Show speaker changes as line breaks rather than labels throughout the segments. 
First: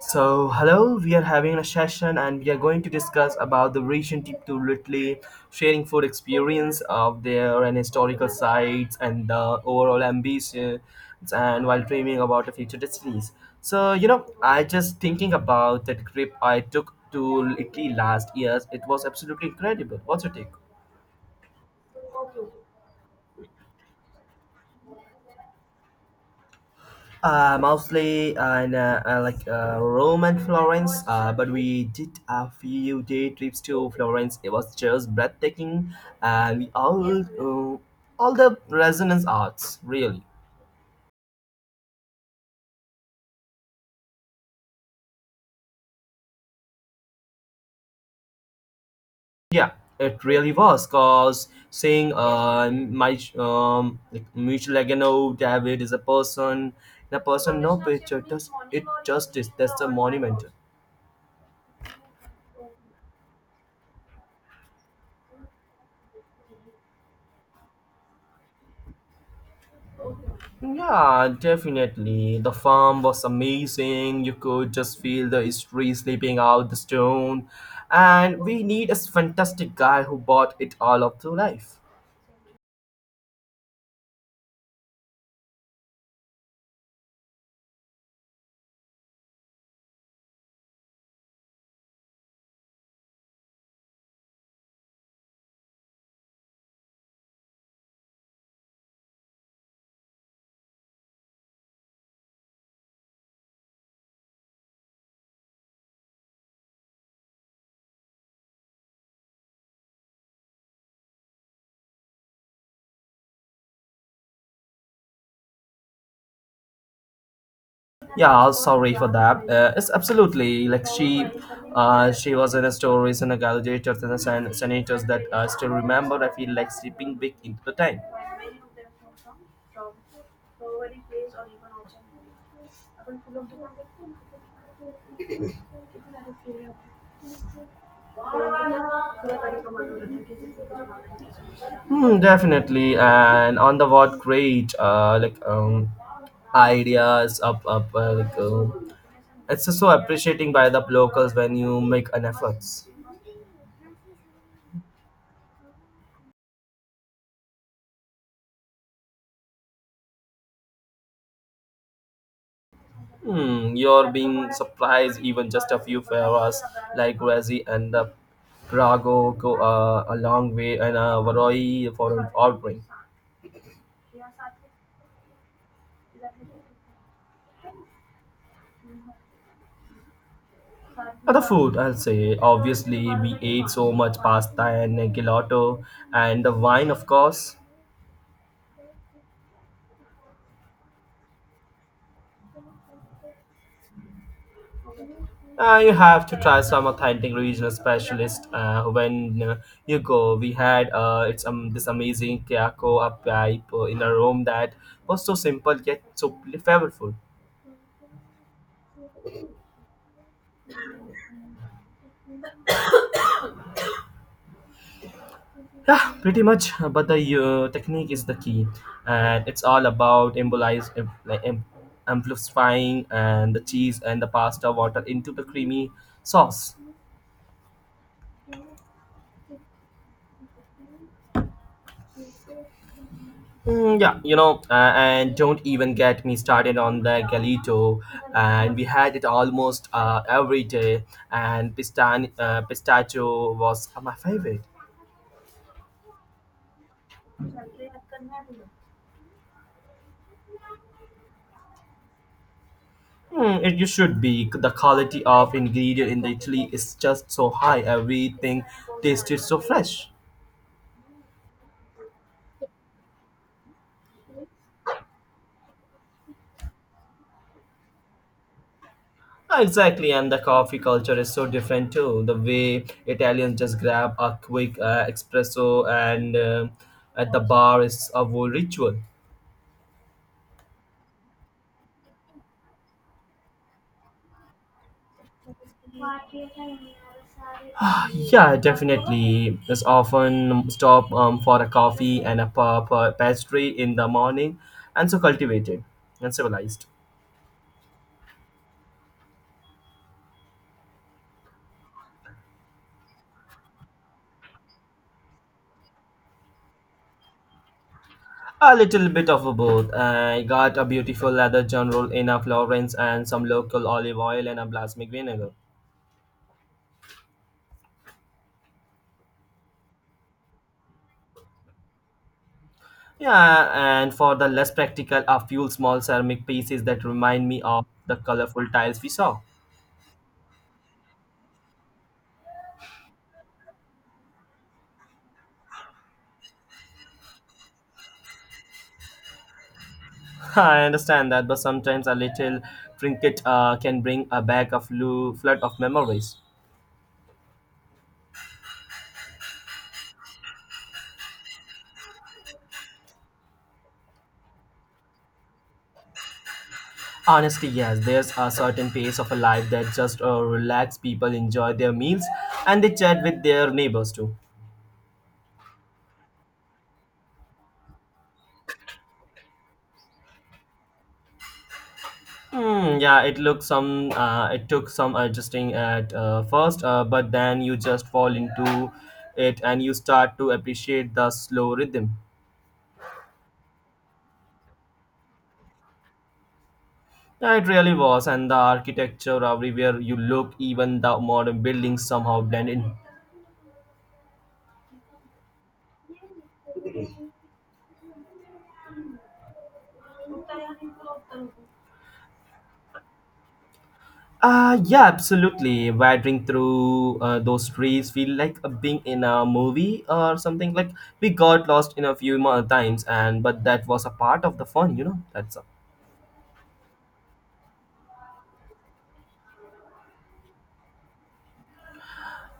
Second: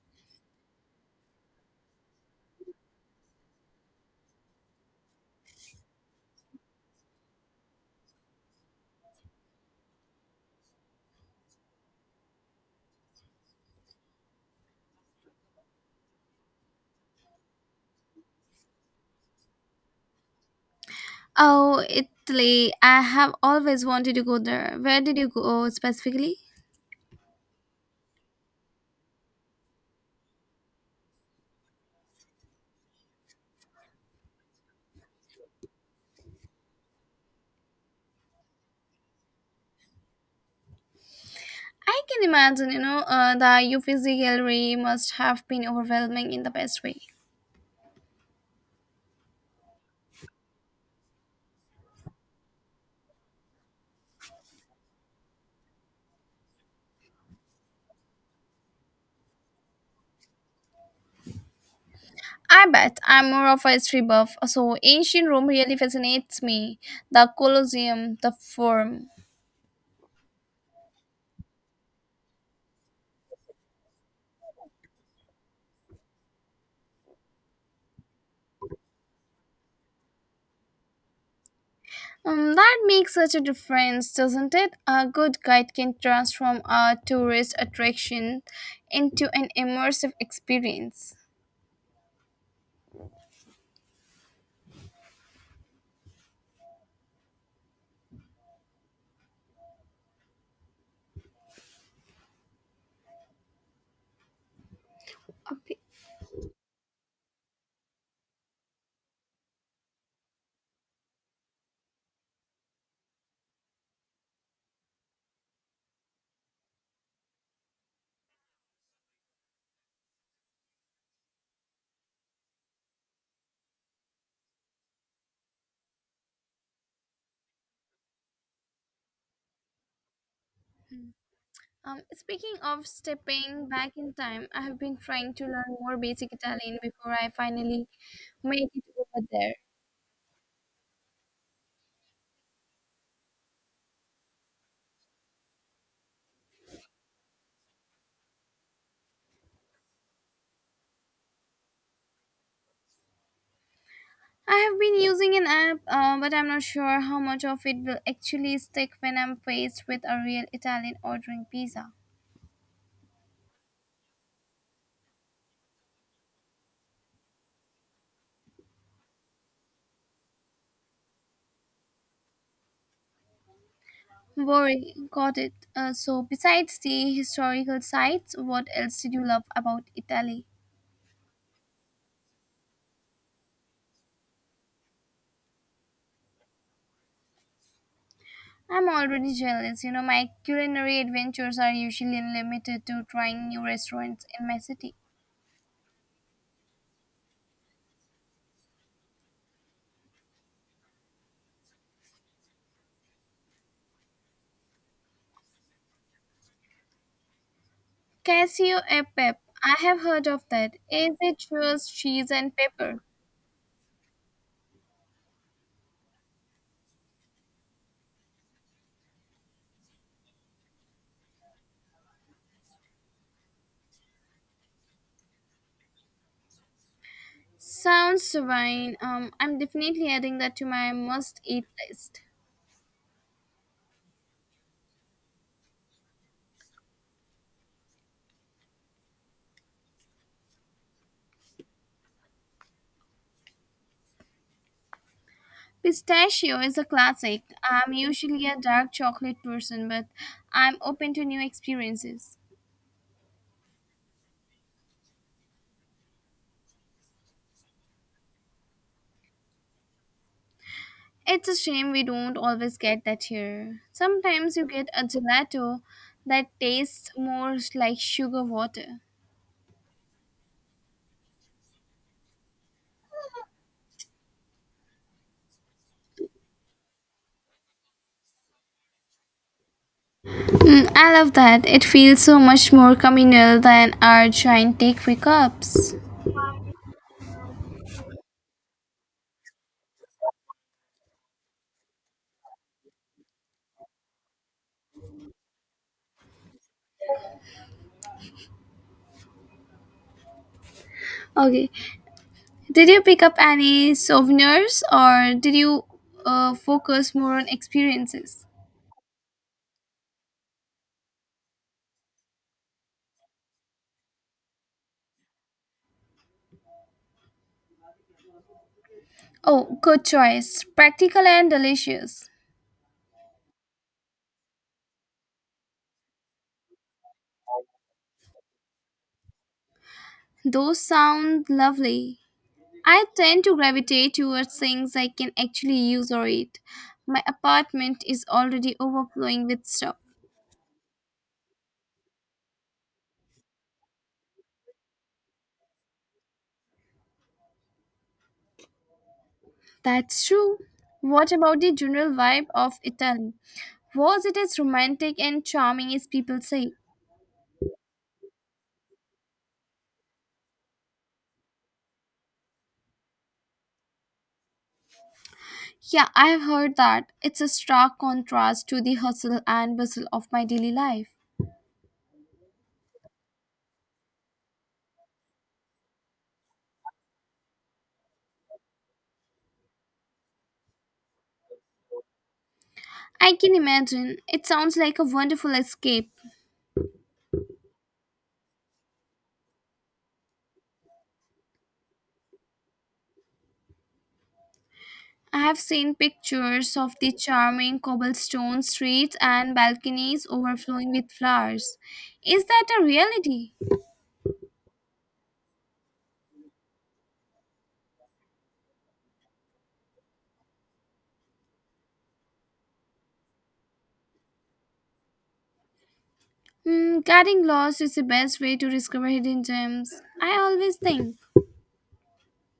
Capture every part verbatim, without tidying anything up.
So hello, we are having a session and we are going to discuss about the recent trip to Italy, sharing food experience of there and historical sites and the overall ambitions and while dreaming about the future destinies. So you know, I just thinking about that trip I took to Italy last year. It was absolutely incredible. What's your take?
Oh, Italy. I have always wanted to go there. Where did you go specifically?
Uh, mostly uh, in uh, uh, like uh, Rome and Florence, uh, but we did a few day trips to Florence. It was just breathtaking, and we all uh, all the resonance arts really.
I can imagine, you know, uh, the Uffizi Gallery must have been overwhelming in the best way.
Yeah, it really was. Cause seeing uh my um like Michel Agano, David is a person, and a person no picture does it justice. That's a monument.
I bet I'm more of a history buff, so ancient Rome really fascinates me. The Colosseum, the Forum.
Yeah, definitely. The farm was amazing. You could just feel the history sleeping out the stone. And we need a fantastic guy who bought it all up to life.
Um, that makes such a difference, doesn't it? A good guide can transform a tourist attraction into an immersive experience. Okay.
Yeah, sorry for that. Uh, it's absolutely like she, uh, she was in the stories and the gladiators and the sen- senators that I still remember. I feel like sleeping big into the time.
Um, speaking of stepping back in time, I have been trying to learn more basic Italian before I finally made it over there.
Hmm, definitely. And on the what great uh, like um, ideas up up uh, like um, it's just so appreciating by the locals when you make an efforts.
I have been using an app, uh, but I'm not sure how much of it will actually stick when I'm faced with a real Italian ordering pizza.
Hmm, you're being surprised even just a few favors like Razi and the Prago go uh, a long way and uh, Varoi for an ordering.
Boring, got it. Uh, so, besides the historical sites, what else did you love about Italy?
Other food, I'll say. Obviously, we ate so much pasta and gelato and the wine, of course.
I'm already jealous. You know, my culinary adventures are usually limited to trying new restaurants in my city.
Uh, you have to try some authentic regional specialist uh, when uh, you go. We had uh, it's um, this amazing Kiyako up pipe uh, in a room that was so simple yet so flavorful.
Cashew a pep. I have heard of that. Is it just cheese and pepper?
Yeah, pretty much. But the uh, technique is the key, and it's all about embolize, em- like em- amplifying and the cheese and the pasta water into the creamy sauce.
Sounds divine. Um, I'm definitely adding that to my must-eat list.
Mm, yeah, you know, uh, and don't even get me started on the galito, and we had it almost uh, every day, and pistan- uh, pistachio was my favorite.
Pistachio is a classic. I'm usually a dark chocolate person, but I'm open to new experiences.
Mm, it, you should be. The quality of ingredient in the Italy is just so high. Everything tasted so fresh.
It's a shame we don't always get that here. Sometimes you get a gelato that tastes more like sugar water.
Ah, exactly, and the coffee culture is so different too. The way Italians just grab a quick uh, espresso and uh, at the bar is a whole ritual.
I love that. It feels so much more communal than our giant takeaway cups.
Ah, yeah, definitely. It's often stop um, for a coffee and a pa- pa- pastry in the morning, and so cultivated and civilized.
Okay. Did you pick up any souvenirs or did you uh, focus more on experiences?
A little bit of a both. I got a beautiful leather general in a Florence and some local olive oil and a balsamic vinegar.
Oh, good choice. Practical and delicious.
Yeah, and for the less practical, a few small ceramic pieces that remind me of the colorful tiles we saw.
Those sound lovely. I tend to gravitate towards things I can actually use or eat. My apartment is already overflowing with stuff.
I understand that, but sometimes a little trinket uh, can bring a bag of flu- flood of memories.
That's true. What about the general vibe of Italy? Was it as romantic and charming as people say?
Honestly, yes, there's a certain pace of a life that just uh, relax people, enjoy their meals, and they chat with their neighbors too.
Yeah, I have heard that. It's a stark contrast to the hustle and bustle of my daily life.
Hmm, yeah, it looked some. Uh, it took some adjusting at uh, first, uh, but then you just fall into it and you start to appreciate the slow rhythm.
I can imagine. It sounds like a wonderful escape.
Yeah, it really was, and the architecture everywhere you look, even the modern buildings somehow blend in.
I have seen pictures of the charming cobblestone streets and balconies overflowing with flowers. Is that a reality?
Uh, yeah, absolutely. Wandering through uh, those trees feel like uh, being in a movie or something. Like we got lost in a few more times, and but that was a part of the fun, you know. That's a, uh,
Hmm, getting lost is the best way to discover hidden gems. I always think.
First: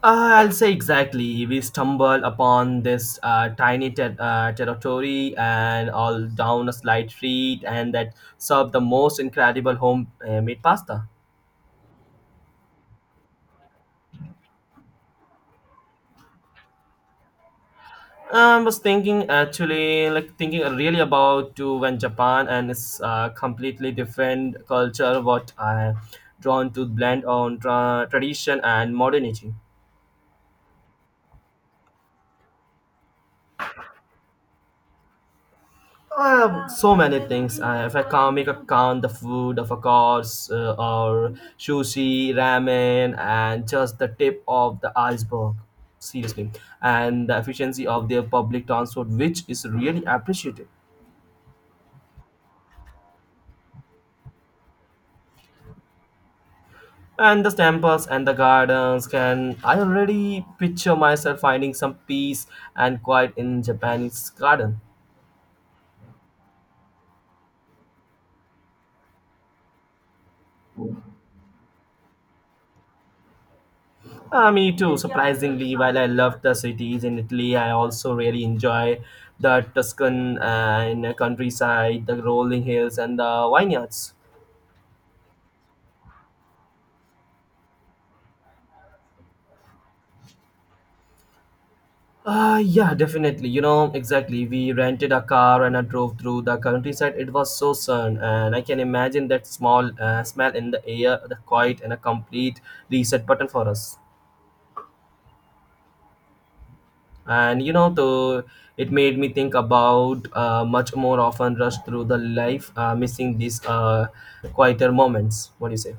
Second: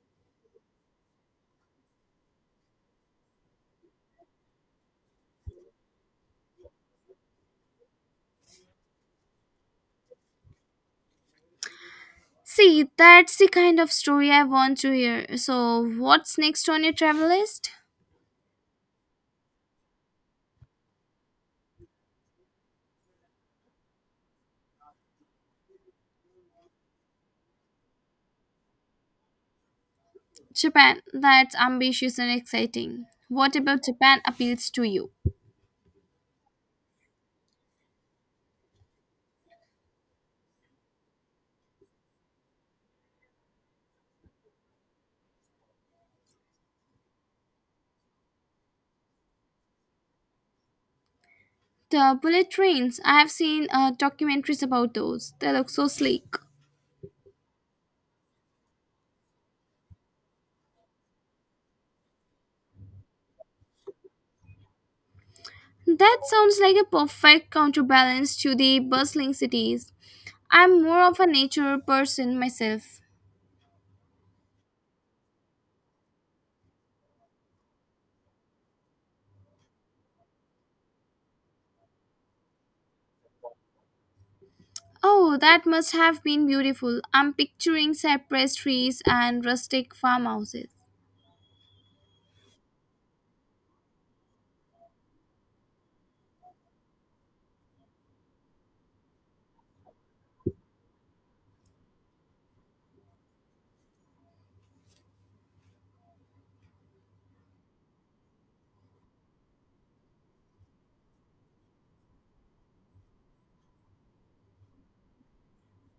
I'll say exactly. We stumbled upon this uh, tiny ter- uh, territory and all down a slight street, and that served the most incredible home-made pasta.
See, that's the kind of story I want to hear. So, what's next on your travel list?
I was thinking actually, like thinking really about to when Japan and it's uh, completely different culture. What I drawn to blend on tra- tradition and modernity.
Japan. That's ambitious and exciting. What about Japan appeals to you?
I have so many things. I, if I can't make a count, the food, of course, uh, or sushi, ramen, and just the tip of the iceberg. Seriously, and the efficiency of their public transport, which is really appreciated.
The bullet trains. I have seen uh, documentaries about those. They look so sleek.
And the temples and the gardens can I already picture myself finding some peace and quiet in Japanese garden.
That sounds like a perfect counterbalance to the bustling cities. I'm more of a nature person myself.
Uh, me too. Surprisingly, while I love the cities in Italy, I also really enjoy the Tuscan and countryside, the rolling hills, and the vineyards.
Oh, that must have been beautiful. I'm picturing cypress trees and rustic farmhouses.
Uh, yeah, definitely. You know, exactly. We rented a car and I drove through the countryside. It was so sun, and I can imagine that small uh, smell in the air, the quiet, and a complete reset button for us. And you know, the it made me think about uh, much more often rush through the life uh, missing these uh, quieter moments. What do you say?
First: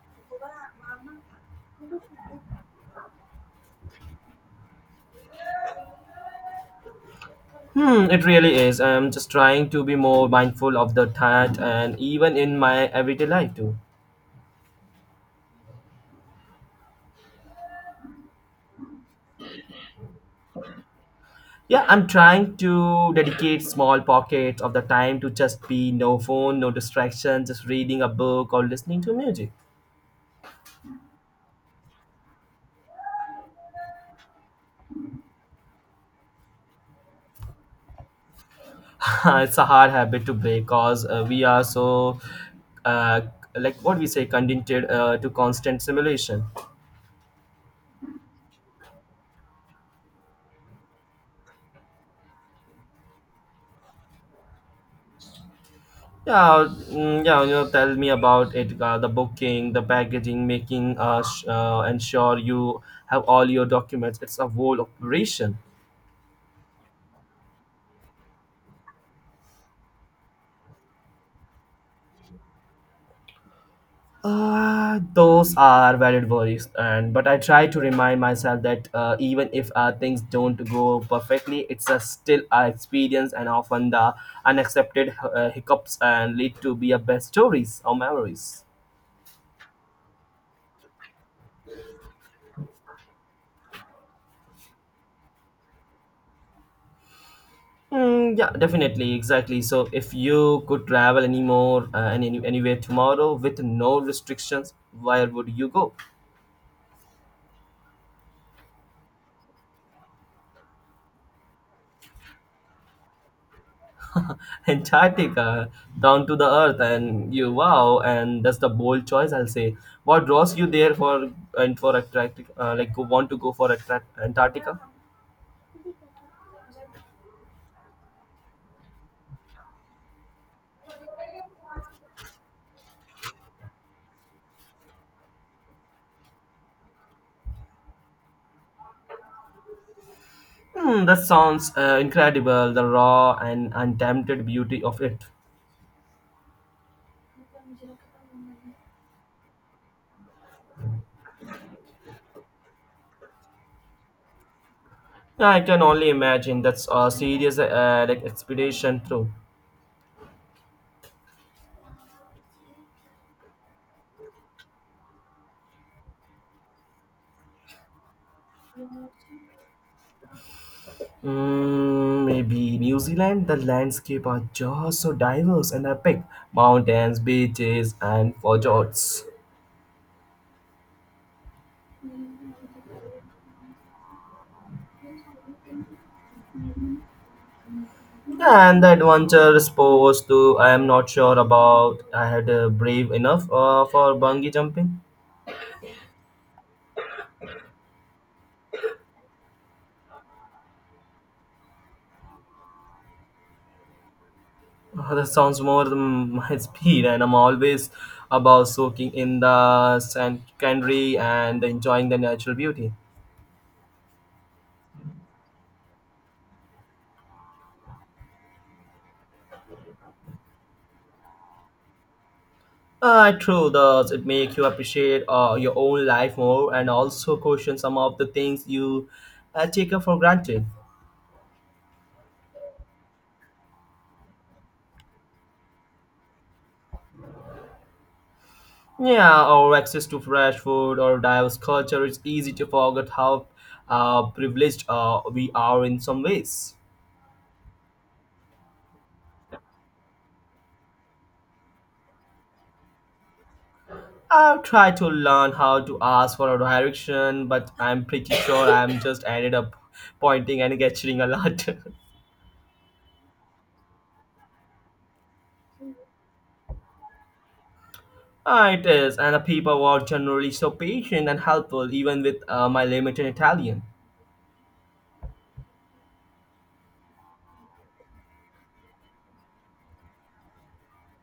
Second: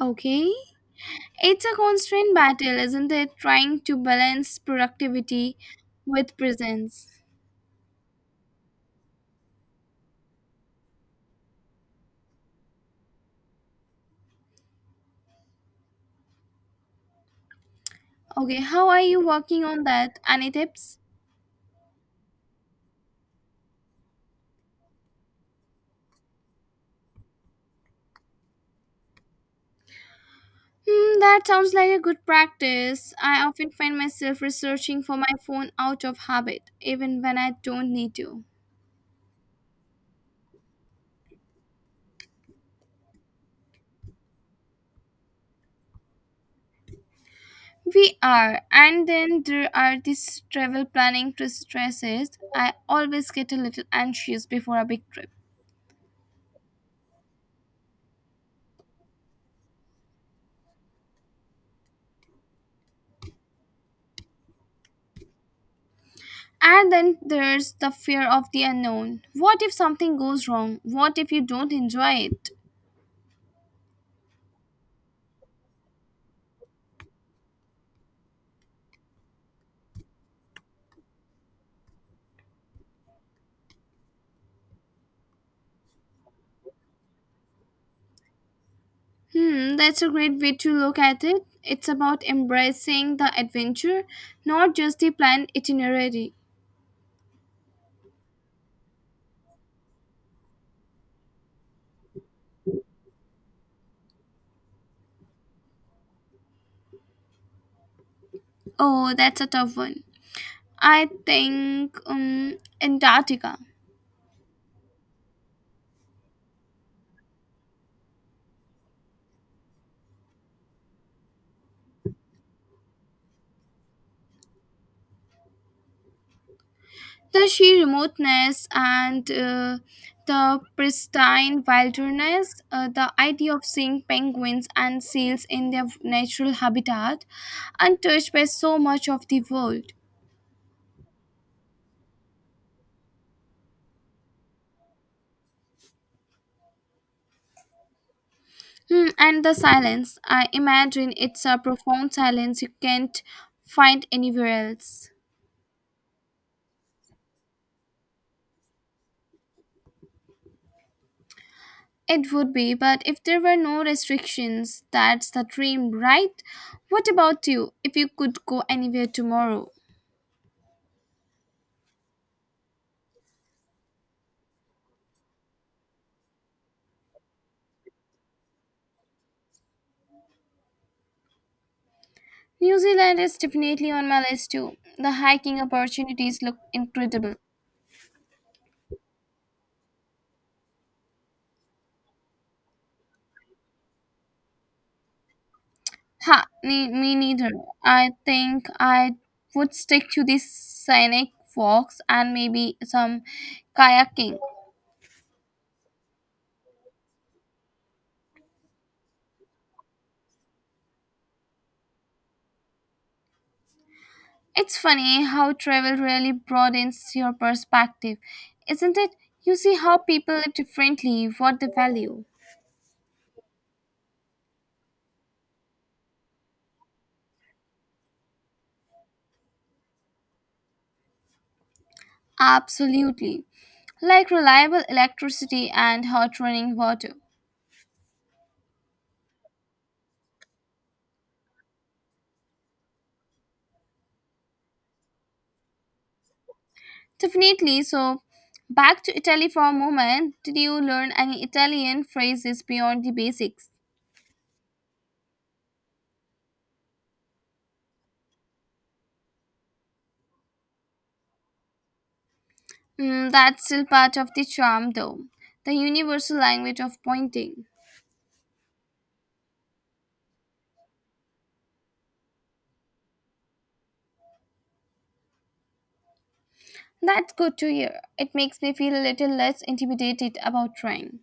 Okay, it's a constant battle, isn't it? Trying to balance productivity with presence.
Hmm, it really is. I'm just trying to be more mindful of the that and even in my everyday life too.
Okay, how are you working on that? Any tips?
Yeah, I'm trying to dedicate small pockets of the time to just be no phone, no distraction, just reading a book or listening to music.
Hmm, that sounds like a good practice. I often find myself researching for my phone out of habit, even when I don't need to.
It's a hard habit to break because uh, we are so uh, like what we say conditioned uh, to constant simulation.
We are, and then there are these travel planning stresses. I always get a little anxious before a big trip.
yeah mm, yeah, you know, tell me about it. uh, the booking, the packaging, making uh, sh- uh, ensure you have all your documents, it's a whole operation.
And then there's the fear of the unknown. What if something goes wrong? What if you don't enjoy it?
Uh, those are valid worries, and but I try to remind myself that uh, even if uh, things don't go perfectly, it's a still a experience, and often the unaccepted uh, hiccups and lead to be a best stories or memories.
Hmm, that's a great way to look at it. It's about embracing the adventure, not just the planned itinerary.
Mm, yeah, definitely, exactly. So, if you could travel anymore uh, and any, anywhere tomorrow with no restrictions, where would you go?
Oh, that's a tough one. I think um, Antarctica.
Antarctica, down to the earth, and you wow, and that's the bold choice I'll say. What draws you there for and for Antarctica? Uh, like, go- want to go for Attra- Antarctica?
The sheer remoteness and uh, the pristine wilderness, uh, the idea of seeing penguins and seals in their natural habitat, untouched by so much of the world.
Hmm, that sounds uh, incredible. The raw and untamed beauty of it.
Hmm, and the silence. I imagine it's a profound silence you can't find anywhere else.
Yeah, I can only imagine. That's a serious uh, like expedition through.
It would be, but if there were no restrictions, that's the dream, right? What about you? If you could go anywhere tomorrow,
Mm, maybe New Zealand. The landscape are just so diverse and epic. Mountains, beaches, and fjords.
New Zealand is definitely on my list too. The hiking opportunities look incredible.
And the adventure sports too. I am not sure about. I had uh, brave enough uh, for bungee jumping.
Ha, me, me neither. I think I would stick to the scenic walks and maybe some kayaking.
Uh, that sounds more than my speed, and I'm always about soaking in the sand scenery and enjoying the natural beauty.
It's funny how travel really broadens your perspective, isn't it? You see how people live differently, what they value.
Uh, true, does it make you appreciate uh, your own life more and also question some of the things you uh, take up for granted?
Absolutely. Like reliable electricity and hot running water.
Yeah, or access to fresh food or diverse culture, it's easy to forget how uh, privileged uh, we are in some ways.
Definitely. So, back to Italy for a moment. Did you learn any Italian phrases beyond the basics?
I've tried to learn how to ask for a direction, but I'm pretty sure I'm just ended up pointing and gesturing a lot.
Mm, that's still part of the charm, though. The universal language of pointing.
Ah, it is, and the people were generally so patient and helpful, even with uh, my limited Italian.
That's good to hear. It makes me feel a little less intimidated about trying.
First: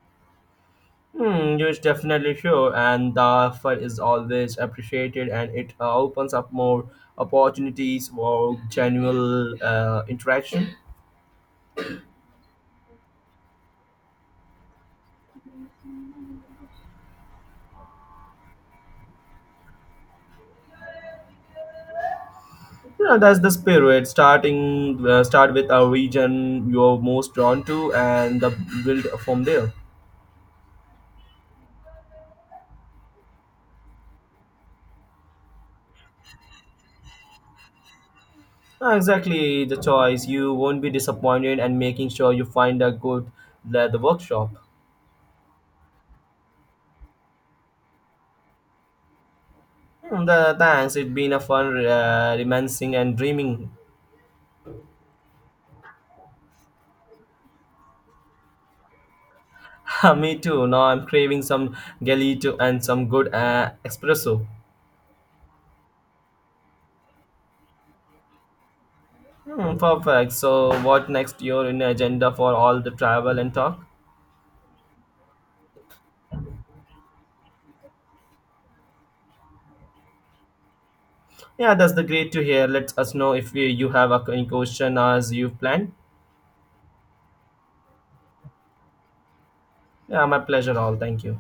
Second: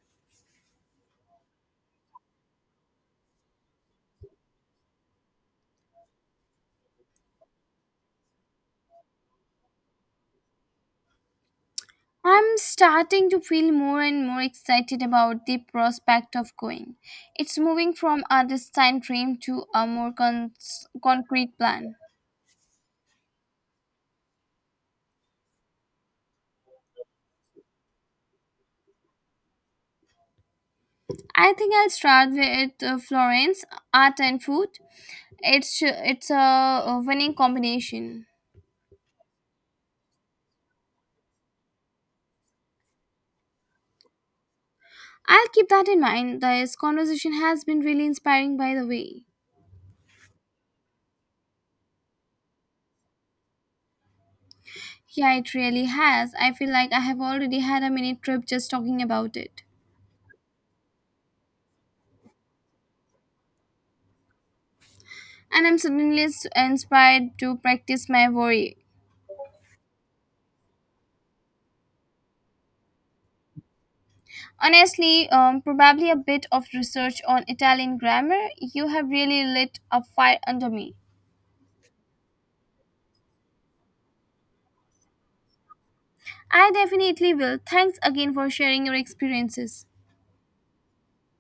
Hmm, you definitely sure, and the effort is always appreciated, and it uh, opens up more opportunities for genuine uh, interaction.
I'm starting to feel more and more excited about the prospect of going. It's moving from a distant dream to a more con- concrete plan.
You know, that's the spirit. Starting uh, start with a region you're most drawn to, and the build from there.
I think I'll start with uh, Florence, art and food. It's it's a winning combination.
Ah, exactly the choice. You won't be disappointed, and making sure you find a good uh, the workshop.
I'll keep that in mind. This conversation has been really inspiring, by the way.
Hmm, the, thanks. It's been a fun uh, reminiscing and dreaming.
Yeah, it really has. I feel like I have already had a mini trip just talking about it.
Me too. Now I'm craving some gelato and some good uh, espresso.
And I'm suddenly s- inspired to practice my worry.
Hmm, perfect. So, what next? Your in agenda for all the travel and talk?
Honestly, um, probably a bit of research on Italian grammar. You have really lit a fire under me.
Yeah, that's the great to hear. Let us know if you you have a- any question as you have planned.
I definitely will. Thanks again for sharing your experiences.
Yeah, my pleasure. All. Thank you.